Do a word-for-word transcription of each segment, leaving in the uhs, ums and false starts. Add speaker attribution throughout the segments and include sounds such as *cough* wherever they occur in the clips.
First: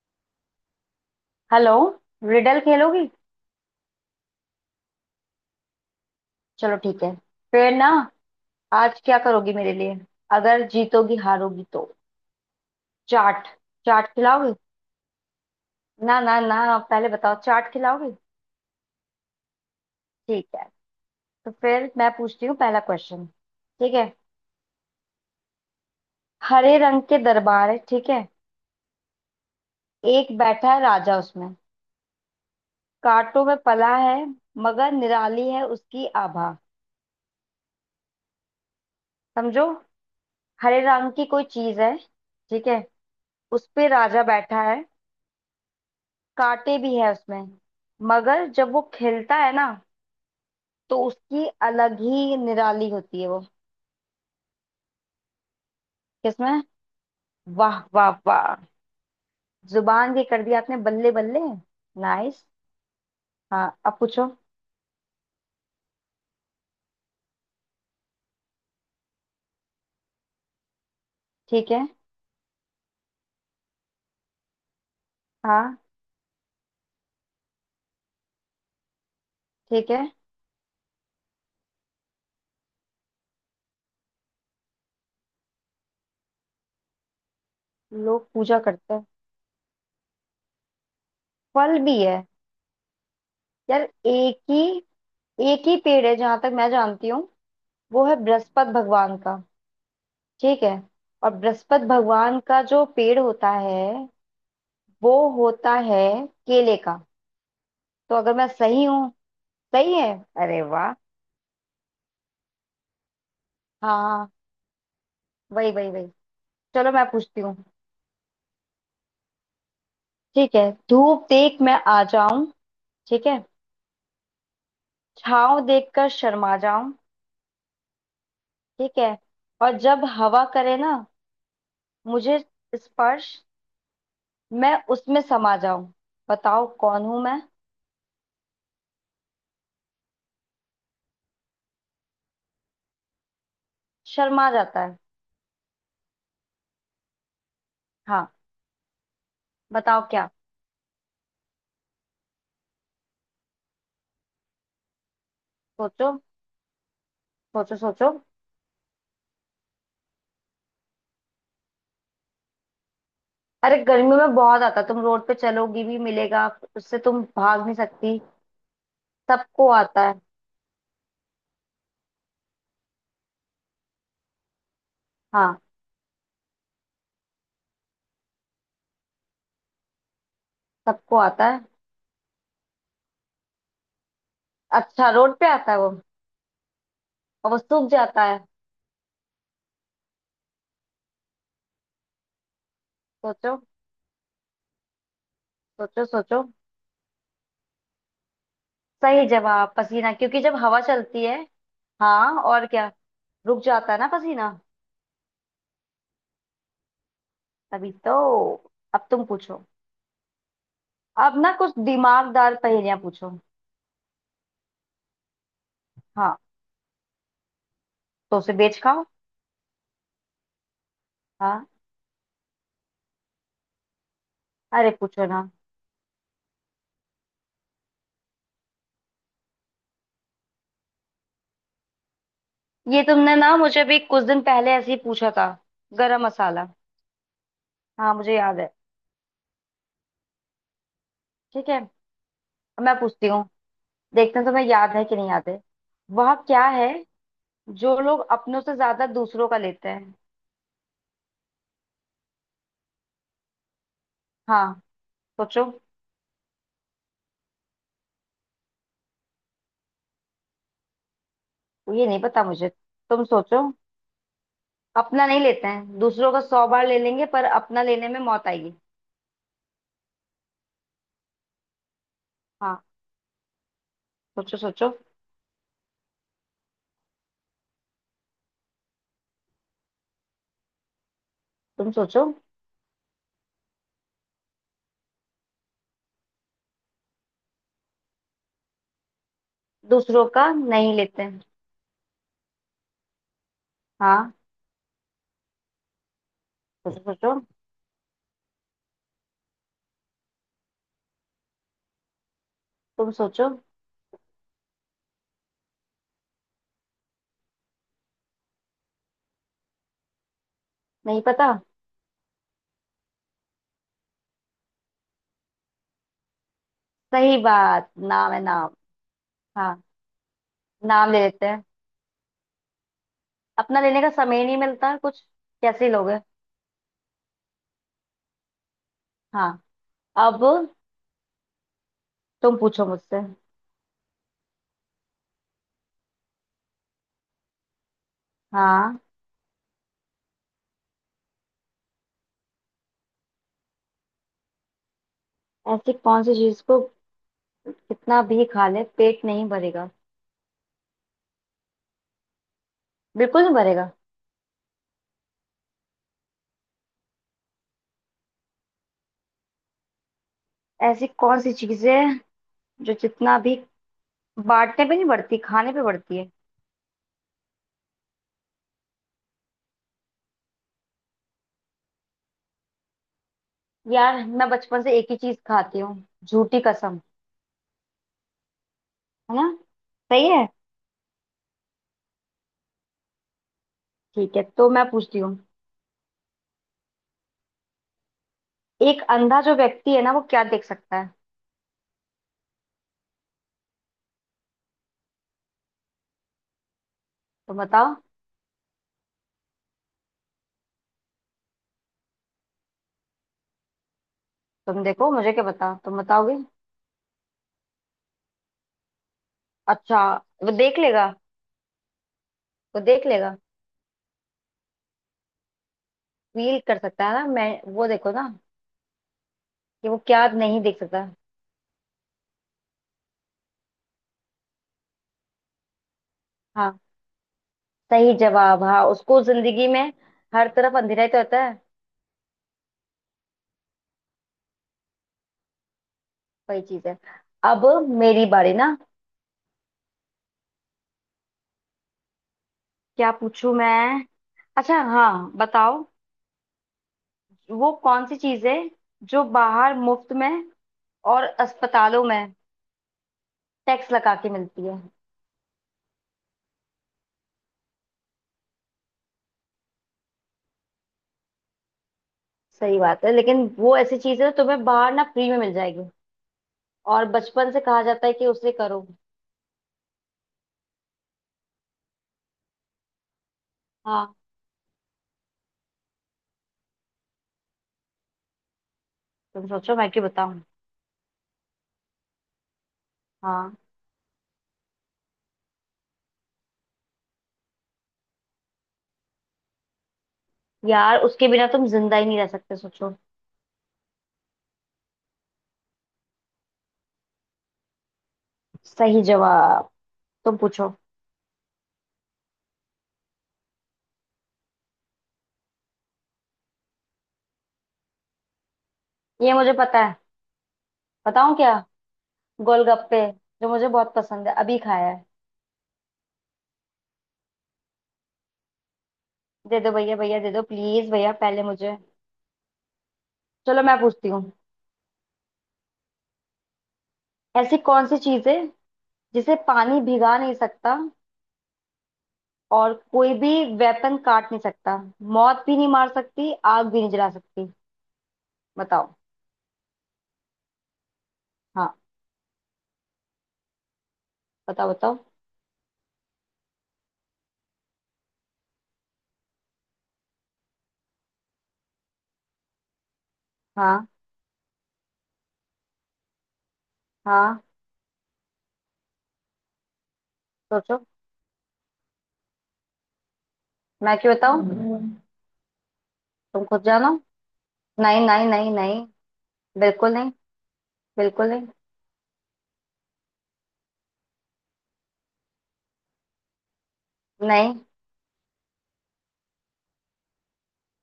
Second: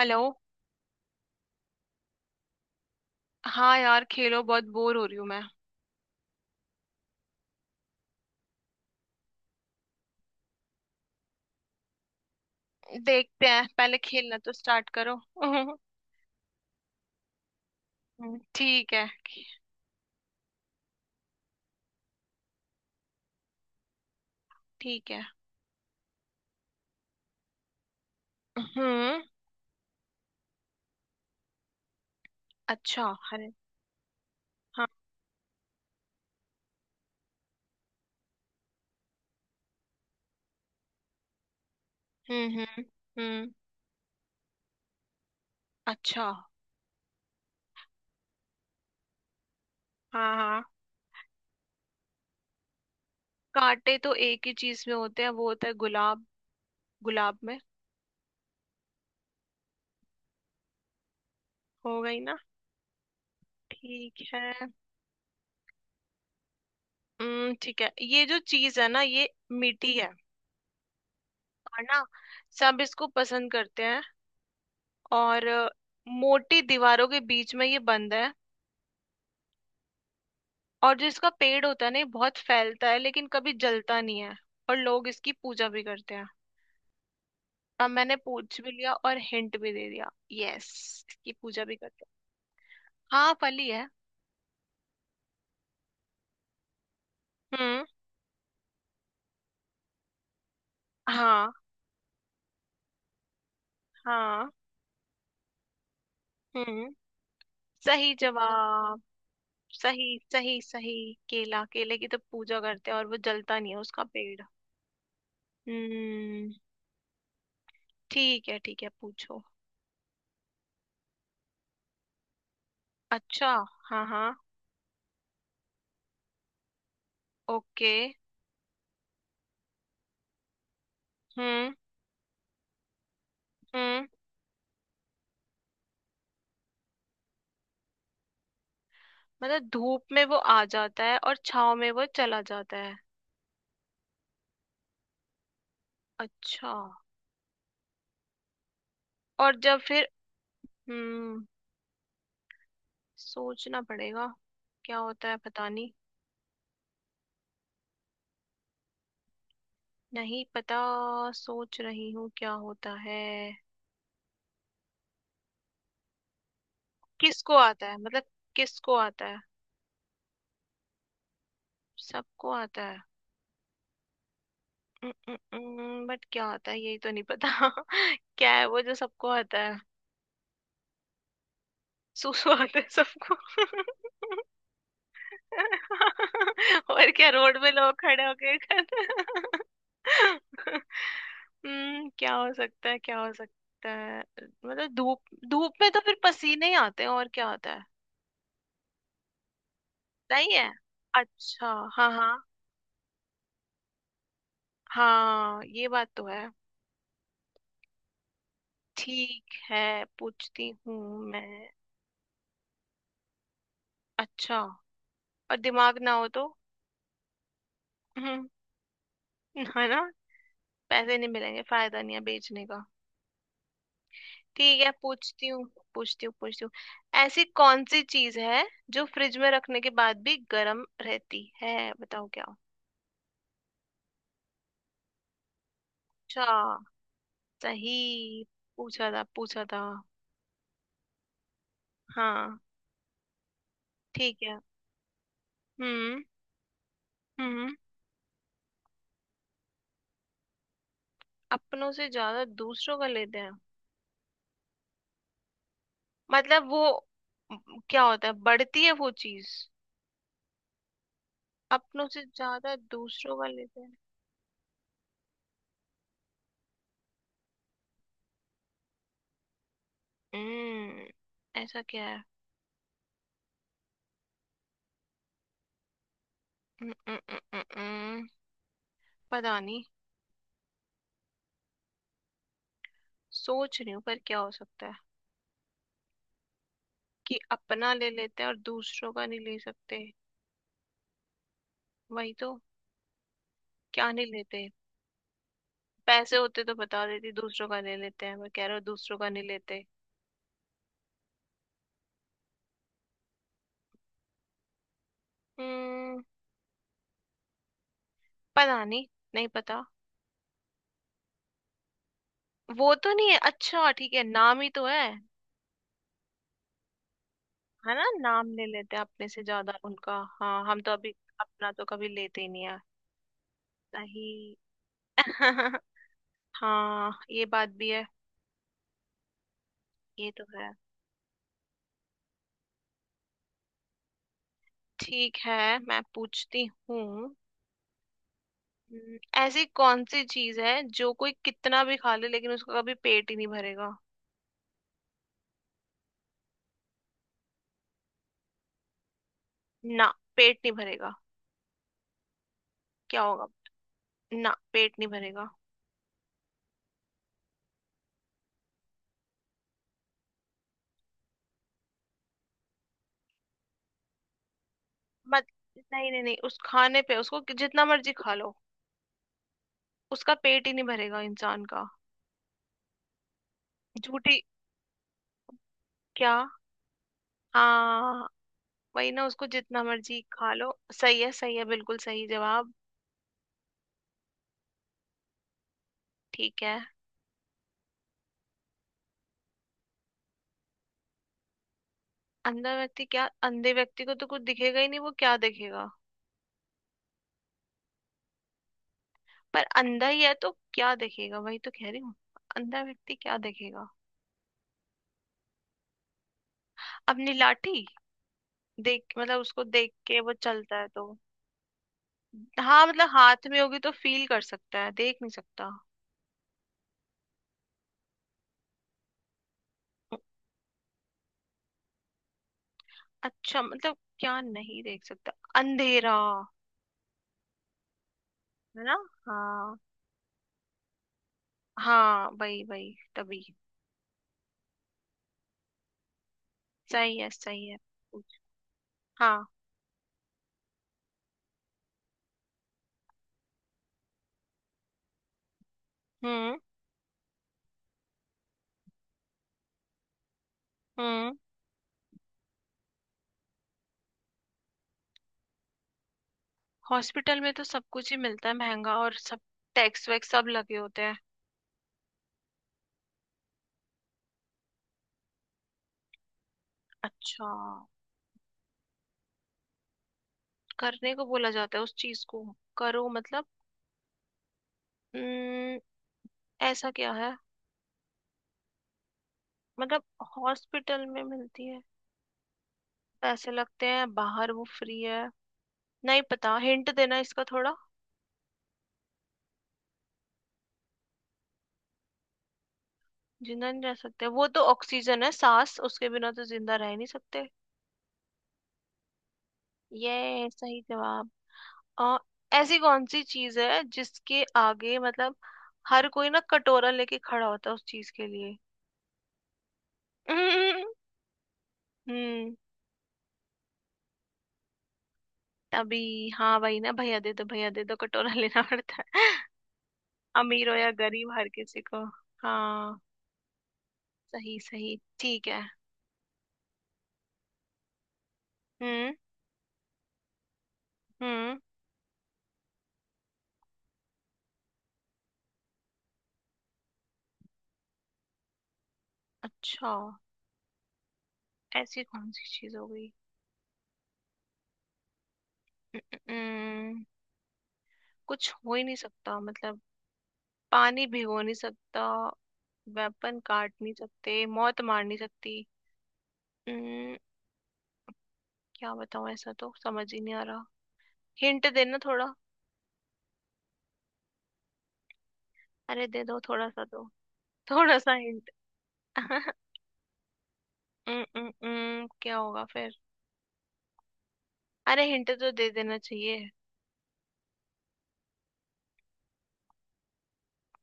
Speaker 1: Hello.
Speaker 2: Hello. Riddle खेलोगी।
Speaker 1: हाँ यार, खेलो, बहुत बोर हो रही हूँ मैं।
Speaker 2: चलो ठीक है। फिर ना, आज क्या करोगी मेरे लिए, अगर जीतोगी हारोगी तो।
Speaker 1: देखते
Speaker 2: चाट।
Speaker 1: हैं, पहले
Speaker 2: चाट
Speaker 1: खेलना तो
Speaker 2: खिलाओगे।
Speaker 1: स्टार्ट करो। *laughs* हम्म।
Speaker 2: ना ना ना, पहले बताओ चाट खिलाओगी।
Speaker 1: ठीक है।
Speaker 2: ठीक है। तो फिर मैं पूछती हूँ पहला क्वेश्चन, ठीक है।
Speaker 1: ठीक है।
Speaker 2: हरे रंग के दरबार है, ठीक है।
Speaker 1: हम्म।
Speaker 2: एक बैठा है राजा उसमें।
Speaker 1: अच्छा।
Speaker 2: कांटों
Speaker 1: अरे।
Speaker 2: में पला है,
Speaker 1: हाँ।
Speaker 2: मगर निराली है उसकी आभा। समझो, हरे रंग की कोई चीज है,
Speaker 1: हम्म।
Speaker 2: ठीक है।
Speaker 1: हम्म। हम्म।
Speaker 2: उस पे राजा बैठा है।
Speaker 1: अच्छा।
Speaker 2: कांटे भी है उसमें, मगर जब वो खिलता है ना,
Speaker 1: हाँ हाँ,
Speaker 2: तो उसकी अलग ही निराली होती है वो।
Speaker 1: कांटे तो एक ही चीज में होते हैं, वो होता है गुलाब।
Speaker 2: किसमें?
Speaker 1: गुलाब में।
Speaker 2: वाह वाह वाह। जुबान भी कर दिया आपने, बल्ले बल्ले।
Speaker 1: हो गई ना।
Speaker 2: नाइस। हाँ, अब
Speaker 1: ठीक
Speaker 2: पूछो।
Speaker 1: है। हम्म। ठीक है, ये जो चीज है ना ये मीठी है,
Speaker 2: ठीक
Speaker 1: और
Speaker 2: है।
Speaker 1: ना सब इसको पसंद करते हैं, और अ,
Speaker 2: हाँ।
Speaker 1: मोटी दीवारों के बीच में ये बंद है,
Speaker 2: ठीक है।
Speaker 1: और जिसका पेड़ होता है ना ये बहुत फैलता है लेकिन कभी जलता नहीं है, और लोग इसकी पूजा भी करते हैं। अब मैंने
Speaker 2: लोग पूजा
Speaker 1: पूछ भी लिया
Speaker 2: करते हैं।
Speaker 1: और हिंट भी दे दिया। यस। इसकी पूजा भी
Speaker 2: फल भी
Speaker 1: करते
Speaker 2: है।
Speaker 1: हैं। हाँ, फली
Speaker 2: यार,
Speaker 1: है।
Speaker 2: एक ही, एक ही पेड़ है जहां तक मैं जानती हूँ।
Speaker 1: हम्म।
Speaker 2: वो है बृहस्पति भगवान का, ठीक है। और
Speaker 1: हाँ
Speaker 2: बृहस्पति भगवान का जो पेड़ होता है,
Speaker 1: हाँ।
Speaker 2: वो होता है केले
Speaker 1: हम्म।
Speaker 2: का।
Speaker 1: सही
Speaker 2: तो अगर मैं सही
Speaker 1: जवाब।
Speaker 2: हूँ, सही है।
Speaker 1: सही सही
Speaker 2: अरे वाह।
Speaker 1: सही, केला, केले की तो पूजा करते हैं और वो जलता नहीं है उसका
Speaker 2: हाँ,
Speaker 1: पेड़।
Speaker 2: वही वही वही।
Speaker 1: हम्म।
Speaker 2: चलो मैं पूछती हूँ।
Speaker 1: ठीक है। ठीक है, पूछो।
Speaker 2: ठीक है, धूप देख मैं आ जाऊं, ठीक है।
Speaker 1: अच्छा। हाँ हाँ।
Speaker 2: छाँव देखकर शर्मा जाऊं,
Speaker 1: ओके।
Speaker 2: ठीक है। और जब हवा करे ना
Speaker 1: हम्म।
Speaker 2: मुझे स्पर्श,
Speaker 1: हम्म।
Speaker 2: मैं उसमें समा जाऊं। बताओ कौन हूं मैं।
Speaker 1: मतलब धूप में वो आ जाता है और छाव में वो चला जाता है।
Speaker 2: शर्मा जाता है।
Speaker 1: अच्छा।
Speaker 2: हाँ।
Speaker 1: और जब
Speaker 2: बताओ
Speaker 1: फिर।
Speaker 2: क्या।
Speaker 1: हम्म। सोचना पड़ेगा, क्या होता है पता नहीं।
Speaker 2: सोचो, सोचो सोचो।
Speaker 1: नहीं पता। सोच रही हूँ, क्या होता है।
Speaker 2: अरे गर्मियों में बहुत आता है, तुम रोड पे चलोगी भी मिलेगा। उससे तुम
Speaker 1: किसको
Speaker 2: भाग नहीं
Speaker 1: आता है
Speaker 2: सकती।
Speaker 1: मतलब? किसको आता है?
Speaker 2: सबको आता है।
Speaker 1: सबको आता है?
Speaker 2: हाँ।
Speaker 1: बट क्या आता है यही तो नहीं पता। *laughs* क्या है वो जो सबको आता है?
Speaker 2: सबको आता है।
Speaker 1: सूसू आता है सबको। *laughs*
Speaker 2: अच्छा रोड पे आता है वो।
Speaker 1: *laughs* और क्या,
Speaker 2: और
Speaker 1: रोड
Speaker 2: वो
Speaker 1: पे
Speaker 2: सूख
Speaker 1: लोग
Speaker 2: जाता
Speaker 1: खड़े
Speaker 2: है।
Speaker 1: होके कर-। *laughs* हम्म क्या हो सकता है, क्या हो
Speaker 2: सोचो,
Speaker 1: सकता है? मतलब धूप, धूप में तो
Speaker 2: सोचो
Speaker 1: फिर
Speaker 2: सोचो।
Speaker 1: पसीने ही आते हैं, और क्या होता है?
Speaker 2: सही जवाब पसीना, क्योंकि
Speaker 1: सही
Speaker 2: जब
Speaker 1: है।
Speaker 2: हवा चलती है।
Speaker 1: अच्छा। हाँ हाँ।
Speaker 2: हाँ और क्या, रुक जाता है ना पसीना।
Speaker 1: हाँ ये बात तो है।
Speaker 2: तभी तो। अब तुम
Speaker 1: ठीक
Speaker 2: पूछो।
Speaker 1: है, पूछती हूँ
Speaker 2: अब ना
Speaker 1: मैं।
Speaker 2: कुछ दिमागदार पहेलियां पूछो।
Speaker 1: अच्छा। और दिमाग ना हो
Speaker 2: हाँ,
Speaker 1: तो? *laughs*
Speaker 2: तो
Speaker 1: हम्म,
Speaker 2: उसे बेच खाओ।
Speaker 1: है ना? पैसे नहीं मिलेंगे,
Speaker 2: हाँ।
Speaker 1: फायदा नहीं है बेचने का। ठीक है,
Speaker 2: अरे पूछो
Speaker 1: पूछती
Speaker 2: ना।
Speaker 1: हूँ पूछती हूँ पूछती हूँ। ऐसी कौन सी चीज है जो फ्रिज में रखने के बाद भी गर्म रहती है, बताओ क्या?
Speaker 2: ये तुमने ना मुझे भी कुछ दिन पहले ऐसे ही पूछा था। गरम मसाला।
Speaker 1: अच्छा।
Speaker 2: हाँ मुझे
Speaker 1: सही।
Speaker 2: याद है।
Speaker 1: पूछा था पूछा था।
Speaker 2: ठीक है।
Speaker 1: हाँ।
Speaker 2: अब मैं पूछती हूँ, देखते
Speaker 1: ठीक
Speaker 2: हैं
Speaker 1: है।
Speaker 2: तुम्हें याद है कि नहीं याद है।
Speaker 1: हम्म।
Speaker 2: वह क्या है
Speaker 1: हम्म।
Speaker 2: जो लोग अपनों से ज्यादा दूसरों का लेते हैं।
Speaker 1: अपनों से ज्यादा दूसरों का लेते हैं?
Speaker 2: हाँ। सोचो।
Speaker 1: मतलब वो म, क्या होता है, बढ़ती है वो चीज?
Speaker 2: वो
Speaker 1: अपनों
Speaker 2: ये नहीं
Speaker 1: से
Speaker 2: पता मुझे।
Speaker 1: ज्यादा
Speaker 2: तुम
Speaker 1: दूसरों का
Speaker 2: सोचो।
Speaker 1: लेते हैं।
Speaker 2: अपना नहीं लेते हैं, दूसरों का सौ बार ले लेंगे, पर अपना लेने में मौत आएगी।
Speaker 1: हम्म ऐसा क्या है?
Speaker 2: हाँ। सोचो सोचो।
Speaker 1: हम्म, हम्म, हम्म, हम्म, हम्म, पता नहीं।
Speaker 2: तुम सोचो।
Speaker 1: सोच रही हूँ पर क्या हो सकता है, कि अपना ले लेते हैं और दूसरों का नहीं ले सकते?
Speaker 2: दूसरों का नहीं लेते हैं।
Speaker 1: वही तो। क्या नहीं
Speaker 2: हाँ।
Speaker 1: लेते? पैसे होते तो
Speaker 2: सोचो
Speaker 1: बता देती,
Speaker 2: सोचो।
Speaker 1: दूसरों का ले लेते हैं, मैं कह रहा हूँ दूसरों का नहीं लेते।
Speaker 2: तुम सोचो।
Speaker 1: हम्म। पता नहीं। नहीं पता।
Speaker 2: नहीं पता।
Speaker 1: वो तो नहीं है, अच्छा ठीक है, नाम ही तो है।
Speaker 2: सही बात,
Speaker 1: है ना,
Speaker 2: नाम है
Speaker 1: नाम ले
Speaker 2: नाम।
Speaker 1: लेते हैं अपने से
Speaker 2: हाँ,
Speaker 1: ज्यादा उनका, हाँ, हम तो
Speaker 2: नाम
Speaker 1: अभी
Speaker 2: ले लेते हैं।
Speaker 1: अपना तो कभी लेते ही नहीं है।
Speaker 2: अपना लेने का समय ही
Speaker 1: सही।
Speaker 2: नहीं मिलता है कुछ।
Speaker 1: *laughs*
Speaker 2: कैसे लोग हैं।
Speaker 1: हाँ ये बात भी है।
Speaker 2: हाँ।
Speaker 1: ये
Speaker 2: अब
Speaker 1: तो है।
Speaker 2: तुम पूछो मुझसे।
Speaker 1: ठीक है, मैं पूछती हूँ।
Speaker 2: हाँ।
Speaker 1: हम्म, ऐसी कौन सी चीज है जो कोई कितना भी खा ले लेकिन उसका कभी पेट ही नहीं भरेगा?
Speaker 2: ऐसी कौन सी चीज को कितना भी खा ले पेट नहीं भरेगा।
Speaker 1: ना, पेट नहीं भरेगा। क्या
Speaker 2: बिल्कुल
Speaker 1: होगा?
Speaker 2: नहीं भरेगा।
Speaker 1: ना पेट नहीं भरेगा।
Speaker 2: ऐसी कौन सी चीज है जो जितना भी बांटने पे नहीं बढ़ती,
Speaker 1: मत।
Speaker 2: खाने पे
Speaker 1: नहीं
Speaker 2: बढ़ती
Speaker 1: नहीं
Speaker 2: है।
Speaker 1: नहीं, उस खाने पे उसको कि- जितना मर्जी खा लो उसका पेट ही नहीं भरेगा इंसान का।
Speaker 2: यार
Speaker 1: झूठी।
Speaker 2: मैं बचपन से एक ही चीज खाती हूँ।
Speaker 1: क्या?
Speaker 2: झूठी कसम।
Speaker 1: हाँ। वही ना,
Speaker 2: है
Speaker 1: उसको
Speaker 2: ना।
Speaker 1: जितना मर्जी
Speaker 2: सही है।
Speaker 1: खा लो, सही है सही है, बिल्कुल सही जवाब।
Speaker 2: ठीक है, तो मैं पूछती हूँ।
Speaker 1: ठीक है।
Speaker 2: एक अंधा जो व्यक्ति है ना, वो क्या देख सकता है।
Speaker 1: अंधा व्यक्ति क्या, अंधे व्यक्ति को तो कुछ दिखेगा ही नहीं, वो क्या देखेगा?
Speaker 2: तुम बताओ।
Speaker 1: पर अंधा ही है तो क्या देखेगा, वही तो कह रही हूँ। अंधा व्यक्ति क्या देखेगा?
Speaker 2: तुम देखो, मुझे क्या बताओ, तुम बताओगे।
Speaker 1: अपनी लाठी, देख मतलब उसको देख
Speaker 2: अच्छा,
Speaker 1: के वो
Speaker 2: वो देख
Speaker 1: चलता है
Speaker 2: लेगा।
Speaker 1: तो।
Speaker 2: वो
Speaker 1: हाँ
Speaker 2: देख
Speaker 1: मतलब
Speaker 2: लेगा।
Speaker 1: हाथ में होगी तो फील कर सकता है, देख नहीं सकता।
Speaker 2: फील कर सकता है ना, मैं वो देखो ना, कि वो क्या नहीं देख सकता।
Speaker 1: अच्छा, मतलब क्या नहीं देख सकता? अंधेरा।
Speaker 2: हाँ, सही जवाब।
Speaker 1: है
Speaker 2: हाँ,
Speaker 1: ना।
Speaker 2: उसको जिंदगी
Speaker 1: हाँ
Speaker 2: में हर तरफ अंधेरा ही तो होता है।
Speaker 1: हाँ वही वही तभी।
Speaker 2: वही चीज है।
Speaker 1: सही है
Speaker 2: अब
Speaker 1: सही है।
Speaker 2: मेरी बारी ना।
Speaker 1: हाँ।
Speaker 2: क्या पूछूं मैं। अच्छा हाँ बताओ।
Speaker 1: हम्म।
Speaker 2: वो कौन सी चीज है जो बाहर मुफ्त में, और
Speaker 1: हम्म।
Speaker 2: अस्पतालों में टैक्स लगा के मिलती है।
Speaker 1: हॉस्पिटल में तो सब कुछ ही मिलता है, महंगा और सब, टैक्स वैक्स सब लगे होते हैं।
Speaker 2: सही बात है, लेकिन वो ऐसी चीज है जो तुम्हें बाहर ना फ्री में मिल जाएगी। और
Speaker 1: अच्छा।
Speaker 2: बचपन से कहा जाता है कि उसे करो।
Speaker 1: करने को बोला जाता है उस चीज को, करो मतलब।
Speaker 2: हाँ।
Speaker 1: हम्म। ऐसा क्या है?
Speaker 2: तुम सोचो, मैं
Speaker 1: मतलब
Speaker 2: क्यों बताऊं।
Speaker 1: हॉस्पिटल में मिलती है, पैसे
Speaker 2: हाँ।
Speaker 1: लगते हैं, बाहर वो फ्री है। नहीं पता, हिंट देना इसका थोड़ा।
Speaker 2: यार उसके बिना तुम जिंदा ही नहीं रह सकते, सोचो।
Speaker 1: जिंदा नहीं रह सकते, वो तो ऑक्सीजन है, सांस, उसके बिना तो जिंदा रह नहीं सकते।
Speaker 2: सही जवाब। तुम
Speaker 1: ये
Speaker 2: पूछो।
Speaker 1: सही जवाब। आ, ऐसी कौन सी चीज है जिसके आगे मतलब हर कोई ना कटोरा लेके खड़ा होता है उस चीज के लिए?
Speaker 2: ये मुझे पता है।
Speaker 1: *laughs*
Speaker 2: बताऊं क्या।
Speaker 1: हम्म।
Speaker 2: गोलगप्पे, जो मुझे बहुत पसंद है, अभी खाया है।
Speaker 1: तभी, हाँ भाई, ना भैया दे दो, भैया दे दो, कटोरा *laughs* लेना पड़ता है। *laughs*
Speaker 2: दे दो भैया, भैया दे दो,
Speaker 1: अमीर हो या
Speaker 2: प्लीज भैया
Speaker 1: गरीब,
Speaker 2: पहले
Speaker 1: हर
Speaker 2: मुझे।
Speaker 1: किसी को। हाँ।
Speaker 2: चलो मैं पूछती हूँ।
Speaker 1: सही सही ठीक है।
Speaker 2: ऐसी कौन सी चीज है
Speaker 1: हम्म।
Speaker 2: जिसे पानी भिगा नहीं सकता,
Speaker 1: हम्म।
Speaker 2: और कोई भी वेपन काट नहीं सकता, मौत भी नहीं मार सकती, आग भी नहीं जला सकती। बताओ।
Speaker 1: अच्छा।
Speaker 2: हाँ।
Speaker 1: ऐसी कौन सी चीज हो गई?
Speaker 2: बताओ बताओ।
Speaker 1: हम्म, कुछ हो ही नहीं सकता मतलब। पानी भिगो नहीं सकता, वेपन काट
Speaker 2: हाँ।
Speaker 1: नहीं सकते, मौत मार नहीं सकती। हम्म,
Speaker 2: हाँ।
Speaker 1: क्या बताऊं, ऐसा तो समझ ही नहीं आ रहा।
Speaker 2: सोचो,
Speaker 1: हिंट देना थोड़ा।
Speaker 2: मैं क्यों बताऊँ। हम्म।
Speaker 1: अरे दे दो,
Speaker 2: तुम खुद
Speaker 1: थोड़ा सा
Speaker 2: जानो।
Speaker 1: दो। *laughs* थोड़ा
Speaker 2: नहीं
Speaker 1: सा
Speaker 2: नहीं
Speaker 1: हिंट।
Speaker 2: नहीं नहीं,
Speaker 1: *laughs*
Speaker 2: बिल्कुल नहीं, बिल्कुल नहीं।
Speaker 1: क्या होगा फिर? अरे हिंट तो दे देना चाहिए,
Speaker 2: नहीं,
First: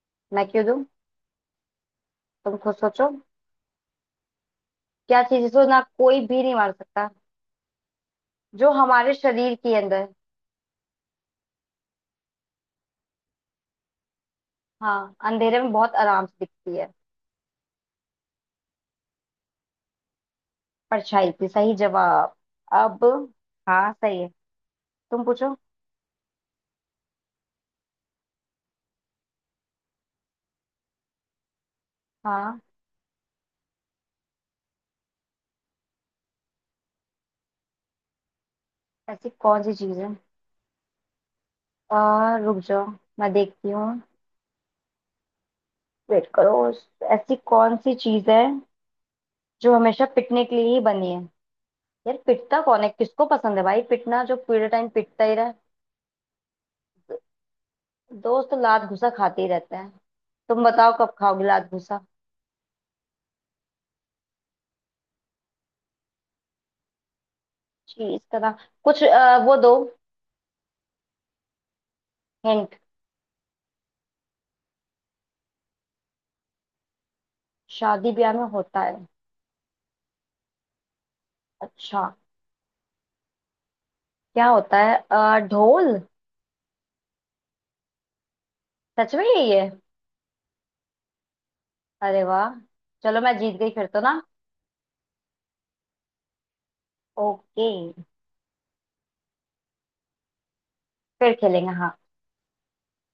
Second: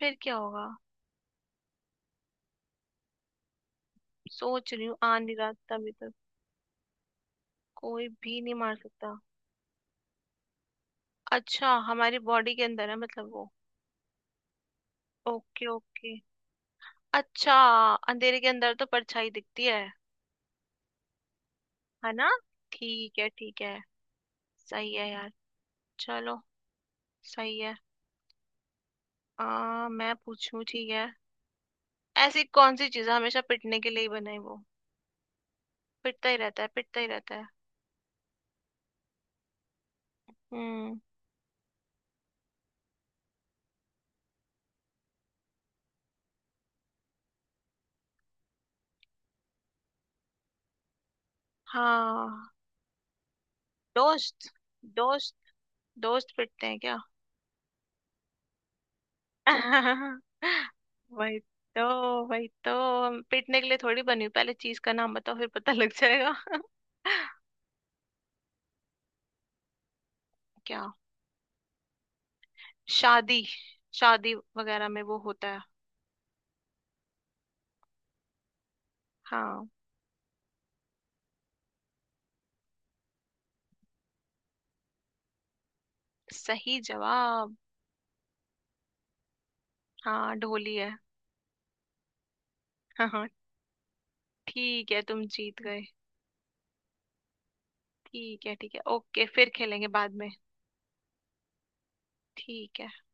Speaker 1: फिर क्या
Speaker 2: मैं क्यों
Speaker 1: होगा?
Speaker 2: दूं, तुम खुद सोचो।
Speaker 1: सोच रही हूँ, आ
Speaker 2: क्या
Speaker 1: नहीं
Speaker 2: चीज
Speaker 1: रहा
Speaker 2: जिसको ना
Speaker 1: तभी तक।
Speaker 2: कोई भी नहीं मार सकता।
Speaker 1: कोई भी नहीं
Speaker 2: जो
Speaker 1: मार
Speaker 2: हमारे
Speaker 1: सकता?
Speaker 2: शरीर के अंदर।
Speaker 1: अच्छा, हमारी बॉडी के अंदर है मतलब वो?
Speaker 2: हाँ, अंधेरे
Speaker 1: ओके
Speaker 2: में बहुत
Speaker 1: ओके।
Speaker 2: आराम से दिखती है।
Speaker 1: अच्छा, अंधेरे के अंदर तो परछाई दिखती है।
Speaker 2: परछाई थी, सही
Speaker 1: है ना।
Speaker 2: जवाब। अब,
Speaker 1: ठीक है ठीक है।
Speaker 2: हाँ सही है।
Speaker 1: सही है
Speaker 2: तुम
Speaker 1: यार।
Speaker 2: पूछो।
Speaker 1: चलो। सही है। आ, मैं पूछूं, ठीक है? ऐसी
Speaker 2: हाँ।
Speaker 1: कौन सी चीज हमेशा पिटने के लिए ही बनाई, वो पिटता ही रहता है, पिटता ही रहता है?
Speaker 2: ऐसी कौन सी चीज है।
Speaker 1: हम्म।
Speaker 2: आ, रुक जाओ, मैं देखती हूँ, वेट करो। ऐसी कौन सी चीज है जो हमेशा पिटने के लिए ही बनी है। यार
Speaker 1: हाँ।
Speaker 2: पिटता कौन है, किसको पसंद है भाई पिटना, जो
Speaker 1: दोस्त।
Speaker 2: पूरे टाइम पिटता ही
Speaker 1: दोस्त।
Speaker 2: रहे।
Speaker 1: दोस्त पिटते हैं क्या?
Speaker 2: दोस्त लात घुसा खाते ही रहते हैं।
Speaker 1: *laughs*
Speaker 2: तुम बताओ कब
Speaker 1: वही
Speaker 2: खाओगे लात
Speaker 1: तो,
Speaker 2: घुसा।
Speaker 1: वही तो, हम पिटने के लिए थोड़ी बनी हूं। पहले चीज का नाम बताओ फिर पता लग जाएगा। *laughs*
Speaker 2: चीज का नाम। कुछ आ, वो दो
Speaker 1: क्या?
Speaker 2: हिंट।
Speaker 1: शादी, शादी वगैरह में वो होता है।
Speaker 2: शादी ब्याह में होता है।
Speaker 1: हाँ।
Speaker 2: अच्छा। क्या होता है, आ, ढोल।
Speaker 1: सही जवाब।
Speaker 2: सच में यही है।
Speaker 1: हाँ, ढोली है।
Speaker 2: अरे वाह।
Speaker 1: हाँ
Speaker 2: चलो
Speaker 1: हाँ।
Speaker 2: मैं जीत गई फिर तो ना।
Speaker 1: ठीक है तुम जीत गए।
Speaker 2: ओके,
Speaker 1: ठीक है ठीक है, ओके, फिर खेलेंगे बाद में।
Speaker 2: फिर खेलेंगे हाँ।
Speaker 1: ठीक है।